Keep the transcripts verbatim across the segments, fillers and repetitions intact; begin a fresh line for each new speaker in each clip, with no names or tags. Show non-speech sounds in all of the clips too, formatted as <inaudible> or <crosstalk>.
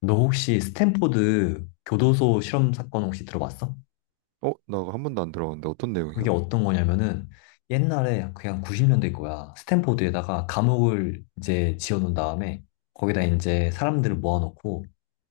너 혹시 스탠포드 교도소 실험 사건 혹시 들어봤어?
어, 나 한 번도 안 들어봤는데 어떤 내용이야?
그게 어떤 거냐면은 옛날에 그냥 구십 년대 거야. 스탠포드에다가 감옥을 이제 지어놓은 다음에 거기다 이제 사람들을 모아놓고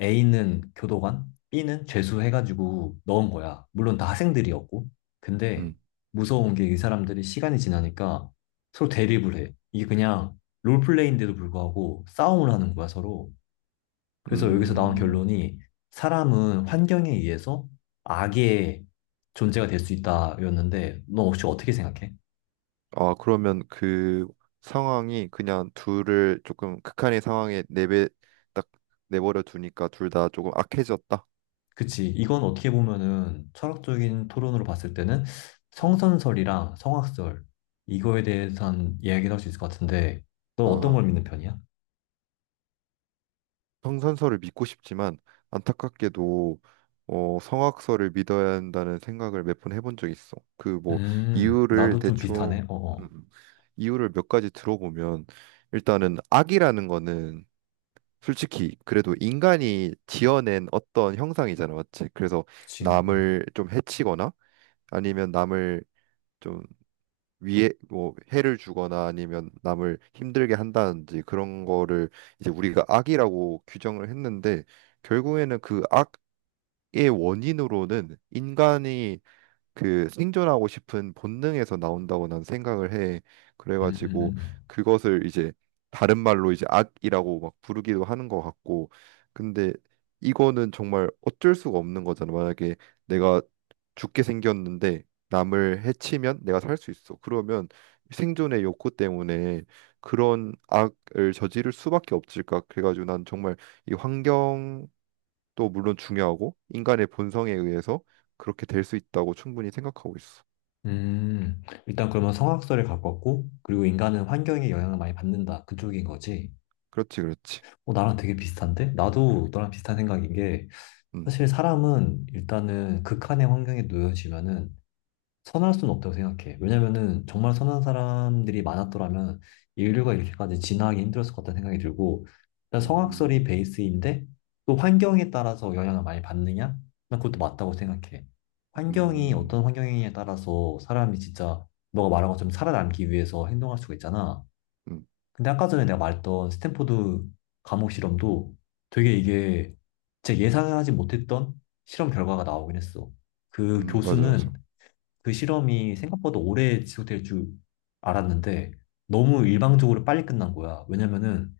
A는 교도관, B는 죄수 해가지고 넣은 거야. 물론 다 학생들이었고. 근데
음.
무서운 게 이 사람들이 시간이 지나니까 서로 대립을 해. 이게 그냥 롤플레이인데도 불구하고 싸움을 하는 거야, 서로. 그래서 여기서 나온
음.
결론이 사람은 환경에 의해서 악의 존재가 될 수 있다였는데 너 혹시 어떻게 생각해?
아, 그러면 그 상황이 그냥 둘을 조금 극한의 상황에 내배 딱 내버려 두니까 둘 다 조금 악해졌다.
그치. 이건 어떻게 보면은 철학적인 토론으로 봤을 때는
음.
성선설이랑 성악설 이거에 대해선 이야기를 할 수 있을 것 같은데 너 어떤
아,
걸 믿는 편이야?
성선설을 믿고 싶지만 안타깝게도 어, 성악설을 믿어야 한다는 생각을 몇 번 해본 적 있어. 그 뭐
음,
이유를
나도 좀
대충
비슷하네. 어어.
음, 이유를 몇 가지 들어보면 일단은 악이라는 거는 솔직히 그래도 인간이 지어낸 어떤 형상이잖아, 맞지? 그래서
그치. 음,
남을 좀 해치거나 아니면 남을 좀 위해 뭐 해를 주거나 아니면 남을 힘들게 한다든지 그런 거를 이제 우리가 악이라고 규정을 했는데 결국에는 그 악의 원인으로는 인간이 그 생존하고 싶은 본능에서 나온다고 난 생각을 해.
음, 음,
그래가지고
음.
그것을 이제 다른 말로 이제 악이라고 막 부르기도 하는 것 같고. 근데 이거는 정말 어쩔 수가 없는 거잖아. 만약에 내가 죽게 생겼는데 남을 해치면 내가 살 수 있어. 그러면 생존의 욕구 때문에 그런 악을 저지를 수밖에 없을까. 그래가지고 난 정말 이 환경 또 물론 중요하고 인간의 본성에 의해서 그렇게 될 수 있다고 충분히 생각하고 있어.
음, 음. 일단 그러면 성악설에 가깝고 그리고 인간은 환경의 영향을 많이 받는다. 그쪽인 거지.
그렇지, 그렇지.
어, 나랑 되게 비슷한데? 나도 너랑 비슷한 생각인 게,
음.
사실 사람은 일단은 극한의 환경에 놓여지면은 선할 수는 없다고 생각해. 왜냐면은 정말 선한 사람들이 많았더라면 인류가 이렇게까지 진화하기 힘들었을 것 같다는 생각이 들고, 일단 성악설이
음.
베이스인데, 또 환경에 따라서 영향을 많이 받느냐? 난 그것도 맞다고 생각해. 환경이
음.
어떤 환경이냐에 따라서 사람이 진짜 너가 말한 것처럼 살아남기 위해서 행동할 수가 있잖아.
음.
근데 아까 전에 내가 말했던 스탠포드 감옥 실험도 되게 이게 제 예상하지 못했던 실험 결과가 나오긴 했어. 그
음. 맞아,
교수는
맞아.
그 실험이 생각보다 오래 지속될 줄 알았는데 너무 일방적으로 빨리 끝난 거야. 왜냐면은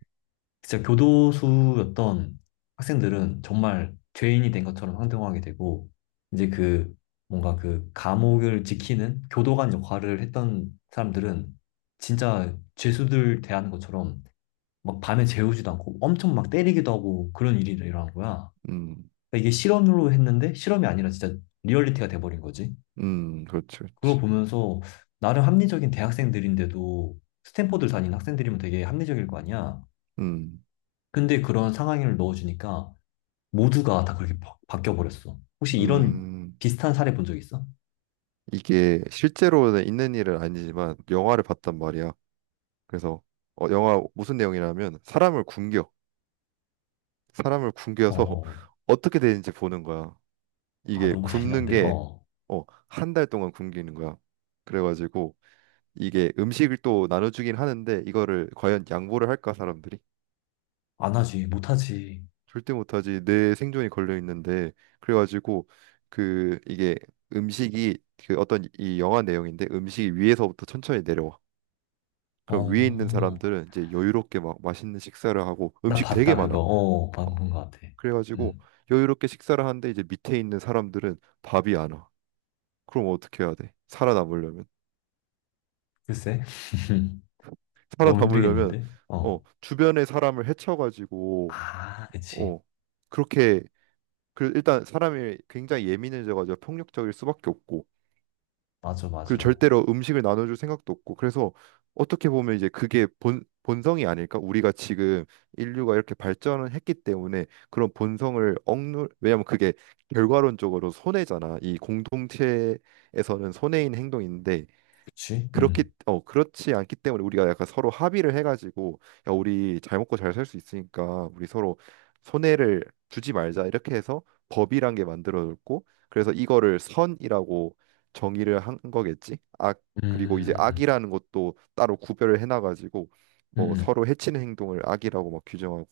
진짜 교도소였던 학생들은 정말 죄인이 된 것처럼 행동하게 되고 이제 그 뭔가 그 감옥을 지키는 교도관 역할을 했던 사람들은 진짜 죄수들 대하는 것처럼 막 밤에 재우지도 않고 엄청 막 때리기도 하고 그런 일이 일어난 거야.
음.
그러니까 이게 실험으로 했는데 실험이 아니라 진짜 리얼리티가 돼버린 거지.
음. 그렇지,
그걸
그렇지.
보면서 나름 합리적인 대학생들인데도 스탠퍼드를 다니는 학생들이면 되게 합리적일 거 아니야.
음.
근데 그런 상황을 넣어주니까 모두가 다 그렇게 바, 바뀌어버렸어. 혹시 이런
음.
비슷한 사례 본 적 있어?
이게 실제로는 있는 일은 아니지만 영화를 봤단 말이야. 그래서 어, 영화 무슨 내용이냐면 사람을 굶겨, 사람을
어, 어.
굶겨서
어.
<laughs> 어떻게 되는지 보는 거야.
아,
이게
너무
굶는
잔인한데?
게
어.
어, 한 달 동안 굶기는 거야. 그래가지고 이게 음식을 또 나눠주긴 하는데 이거를 과연 양보를 할까 사람들이?
안 하지, 못 하지.
절대 못하지. 내 생존이 걸려 있는데 그래가지고 그 이게 음식이 그 어떤 이 영화 내용인데 음식이 위에서부터 천천히 내려와. 그럼 위에 있는
어,
사람들은 이제 여유롭게 막 맛있는 식사를 하고
나
음식
봤다,
되게
그거.
많아.
어,
어.
방본 것 같아.
그래가지고
음,
여유롭게 식사를 하는데 이제 밑에 있는 사람들은 밥이 안 와. 그럼 어떻게 해야 돼? 살아남으려면
글쎄. <laughs> 너무
살아남으려면
힘들겠는데?
어
어.
주변의 사람을 해쳐가지고
아, 그치.
어, 그렇게 그 일단 사람이 굉장히 예민해져가지고 폭력적일 수밖에 없고
맞아,
그리고
맞아.
절대로 음식을 나눠줄 생각도 없고 그래서 어떻게 보면 이제 그게 본 본성이 아닐까? 우리가 지금 인류가 이렇게 발전을 했기 때문에 그런 본성을 억누 왜냐면 그게 결과론적으로 손해잖아. 이 공동체에서는 손해인 행동인데
그치?
그렇기
음.
어 그렇지 않기 때문에 우리가 약간 서로 합의를 해가지고 야 우리 잘 먹고 잘 살 수 있으니까 우리 서로 손해를 주지 말자 이렇게 해서 법이란 게 만들어졌고 그래서 이거를 선이라고 정의를 한 거겠지. 악 그리고 이제
음.
악이라는 것도 따로 구별을 해놔가지고
음.
뭐
음.
서로 해치는 행동을 악이라고 막 규정하고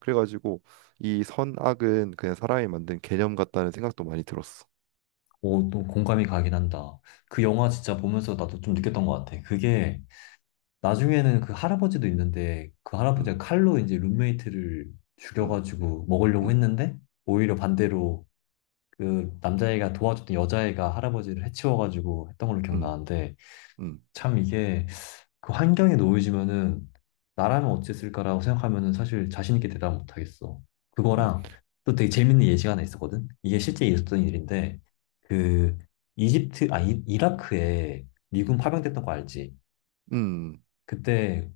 그래가지고 이 선악은 그냥 사람이 만든 개념 같다는 생각도 많이 들었어.
오, 또 공감이 가긴 한다. 그 영화 진짜 보면서 나도 좀 느꼈던 것 같아. 그게 나중에는 그 할아버지도 있는데 그
음.
할아버지가 칼로 이제 룸메이트를
음.
죽여가지고 먹으려고
음.
했는데 오히려 반대로 그 남자애가 도와줬던 여자애가 할아버지를 해치워가지고 했던 걸로
음.
기억나는데
음.
참 이게 그 환경에 놓여지면은 나라면 어땠을까라고 생각하면은 사실 자신 있게 대답 못 하겠어.
음.
그거랑 또 되게 재밌는 예시가 하나 있었거든. 이게 실제 있었던 일인데 그 이집트 아 이, 라크에 미군 파병됐던 거 알지?
음.
그때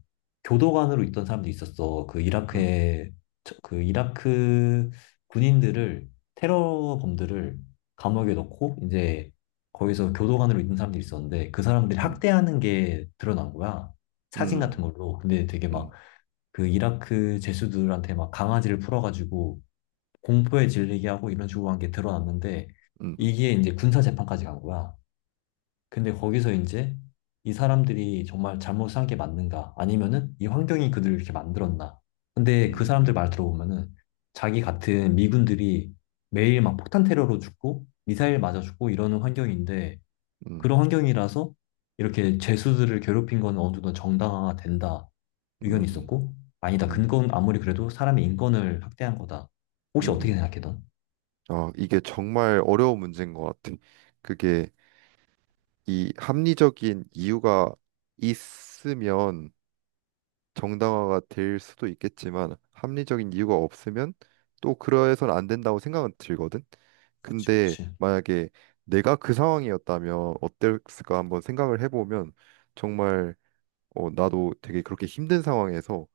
교도관으로 있던 사람도 있었어. 그
음.
이라크에 처- 그 이라크 군인들을 테러범들을 감옥에 넣고 이제 거기서 교도관으로 있던 사람들이 있었는데 그 사람들이
음.
학대하는 게 드러난 거야. 사진 같은
음.
걸로. 근데 되게 막
음.
그 이라크 죄수들한테 막 강아지를 풀어가지고 공포에 질리게 하고 이런 식으로 한 게 드러났는데
음.
이게 이제 군사 재판까지 간 거야. 근데 거기서 이제 이 사람들이 정말 잘못 산 게 맞는가? 아니면은 이 환경이 그들을 이렇게 만들었나? 근데
음.
그 사람들 말
음.
들어보면은 자기 같은 미군들이 매일 막 폭탄 테러로 죽고 미사일 맞아 죽고 이러는 환경인데
음.
그런 환경이라서 이렇게 죄수들을 괴롭힌 건 어느 정도 정당화가 된다 의견이
음.
있었고, 아니다
음.
그건 아무리 그래도 사람의 인권을 학대한 거다. 혹시
음.
어떻게
음.
생각해 넌?
아, 이게 정말 어려운 문제인 것 같아. 그게 이 합리적인 이유가 있으면 정당화가 될 수도 있겠지만 합리적인 이유가 없으면 또 그러해서는 안 된다고 생각은 들거든.
그치,
근데
그치.
만약에 내가 그 상황이었다면 어땠을까 한번 생각을 해보면 정말 어, 나도 되게 그렇게 힘든 상황에서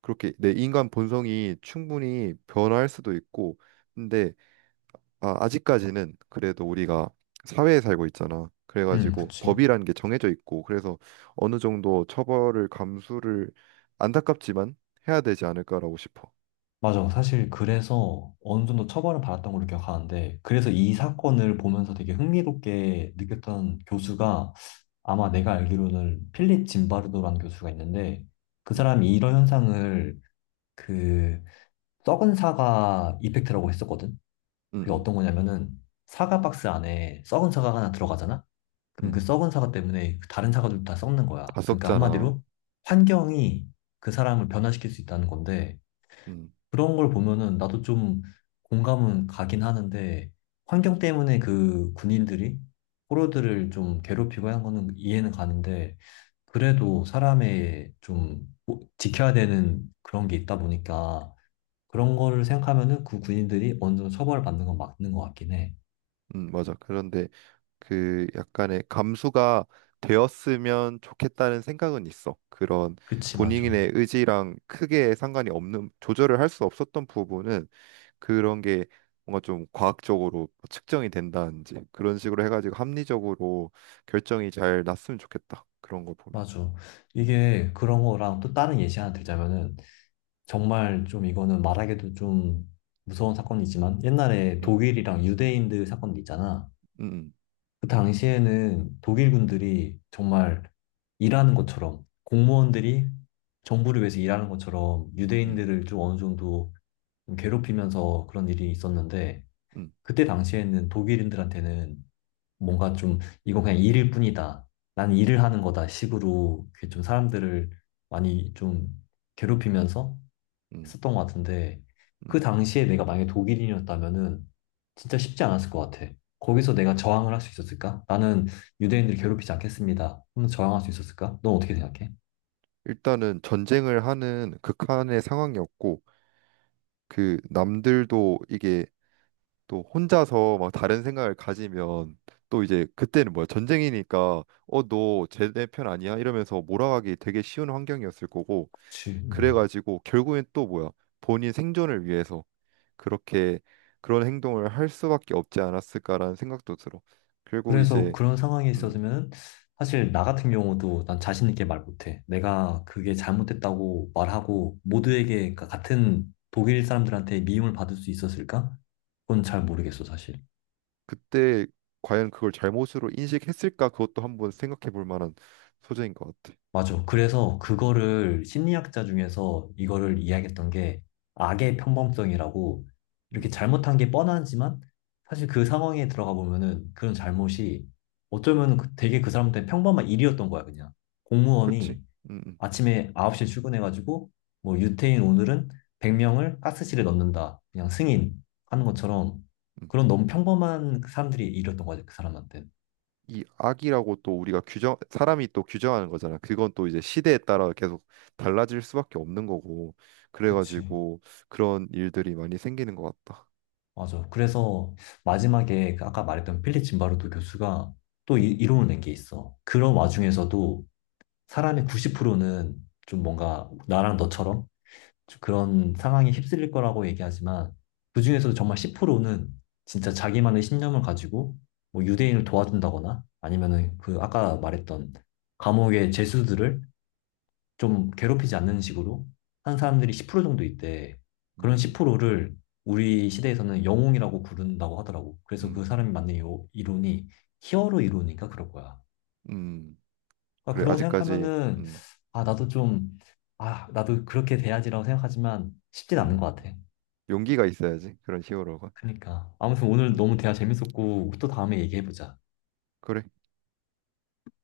그렇게 내 인간 본성이 충분히 변화할 수도 있고 근데 아, 아직까지는 그래도 우리가 사회에 살고 있잖아.
응,
그래가지고
그치.
법이라는 게 정해져 있고 그래서 어느 정도 처벌을 감수를 안타깝지만 해야 되지 않을까라고 싶어.
맞아. 사실 그래서 어느 정도 처벌을 받았던 걸로 기억하는데, 그래서 이
음.
사건을 보면서 되게 흥미롭게 느꼈던 교수가 아마 내가 알기로는 필립 짐바르도라는 교수가 있는데, 그
음.
사람이 이런 현상을 그 썩은 사과 이펙트라고 했었거든. 그게
음.
어떤 거냐면은 사과 박스 안에 썩은 사과가 하나 들어가잖아?
음.
그럼 그
음.
썩은 사과 때문에 그 다른 사과들도 다 썩는 거야.
다
그러니까
썩잖아.
한마디로 환경이 그 사람을 변화시킬 수 있다는 건데,
음.
그런 걸 보면은 나도 좀 공감은 가긴 하는데 환경 때문에 그 군인들이 포로들을 좀 괴롭히고 하는 거는 이해는 가는데 그래도 사람의 좀 뭐- 지켜야 되는 그런 게 있다 보니까 그런 거를 생각하면은 그 군인들이 어느 정도 처벌을 받는 건 맞는 것 같긴 해.
음. 맞아. 그런데 그 약간의 감수가 되었으면 좋겠다는 생각은 있어. 그런
그치, 맞아.
본인의 의지랑 크게 상관이 없는 조절을 할 수 없었던 부분은 그런 게 뭔가 좀 과학적으로 측정이 된다든지 그런 식으로 해가지고 합리적으로 결정이 잘 났으면 좋겠다. 그런 거 보면.
맞아. 이게 그런 거랑 또 다른 예시 하나 들자면은 정말 좀 이거는 말하기도 좀 무서운 사건이지만 옛날에
음.
독일이랑 유대인들 사건 있잖아.
음.
그 당시에는 독일 군들이 정말 일하는 것처럼 공무원들이 정부를 위해서 일하는 것처럼
음.
유대인들을 좀 어느 정도 좀 괴롭히면서 그런 일이 있었는데
음.
그때 당시에는 독일인들한테는 뭔가 좀 이건 그냥 일일 뿐이다. 난 일을 하는 거다 식으로 그게 좀 사람들을 많이 좀 괴롭히면서
음. 음.
했었던 것 같은데
음.
그 당시에 내가 만약에 독일인이었다면은 진짜 쉽지 않았을 것 같아. 거기서 내가 저항을 할 수 있었을까? 나는 유대인들을 괴롭히지 않겠습니다 하면 저항할 수 있었을까? 넌 어떻게 생각해?
일단은 전쟁을 하는 극한의 상황이었고 그 남들도 이게 또 혼자서 막 다른 생각을 가지면 또 이제 그때는 뭐야 전쟁이니까 어 너 쟤네 편 아니야 이러면서 몰아가기 되게 쉬운 환경이었을 거고
그치. 음.
그래가지고 결국엔 또 뭐야 본인 생존을 위해서 그렇게 그런 행동을 할 수밖에 없지 않았을까라는 생각도 들어. 결국
그래서
이제
그런 상황에
음
있었으면 사실 나 같은 경우도 난 자신 있게 말 못해. 내가 그게 잘못됐다고 말하고 모두에게, 그러니까 같은 독일 사람들한테 미움을 받을 수 있었을까? 그건 잘 모르겠어, 사실.
그때 과연 그걸 잘못으로 인식했을까 그것도 한번 생각해 볼 만한 소재인 것 같아.
맞아. 그래서 그거를 심리학자 중에서 이거를 이야기했던 게 악의 평범성이라고, 이렇게
음.
잘못한 게 뻔하지만 사실 그 상황에 들어가 보면은 그런 잘못이 어쩌면 그- 되게 그 사람한테 평범한 일이었던 거야, 그냥.
그렇지.
공무원이
음. 음.
아침에 아홉 시에 출근해가지고 뭐 유태인 오늘은 백 명을 가스실에 넣는다. 그냥 승인 하는 것처럼
음.
그런 너무 평범한 사람들이 일이었던 거지, 그 사람한테.
이 악이라고 또 우리가 규정 사람이 또 규정하는 거잖아. 그건 또 이제 시대에 따라 계속 달라질 수밖에 없는 거고
그치.
그래가지고 그런 일들이 많이 생기는 것 같다.
맞아. 그래서 마지막에 그 아까 말했던 필립 짐바르도 교수가 또 이,
음.
이론을 낸 게 있어. 그런 와중에서도 사람의 구십 퍼센트는 좀 뭔가 나랑 너처럼 좀 그런 상황에 휩쓸릴 거라고 얘기하지만 그중에서도 정말 십 퍼센트는 진짜 자기만의 신념을 가지고 뭐 유대인을 도와준다거나 아니면은 그 아까 말했던 감옥의 죄수들을 좀 괴롭히지 않는 식으로 한 사람들이 십 퍼센트 정도 있대. 그런
음.
십 퍼센트를 우리 시대에서는 영웅이라고 부른다고 하더라고. 그래서 그
음.
사람이 만든 요 이론이 히어로 이론이니까 그럴 거야.
음.
그러니까
그래
그런 거
아직까지
생각하면은
음.
아 나도 좀 아 나도 그렇게 돼야지라고 생각하지만 쉽진 않은
음.
것 같아.
용기가 있어야지 그런 히어로가.
그러니까 아무튼 오늘
음.
너무 대화 재밌었고 또 다음에 얘기해보자.
그래.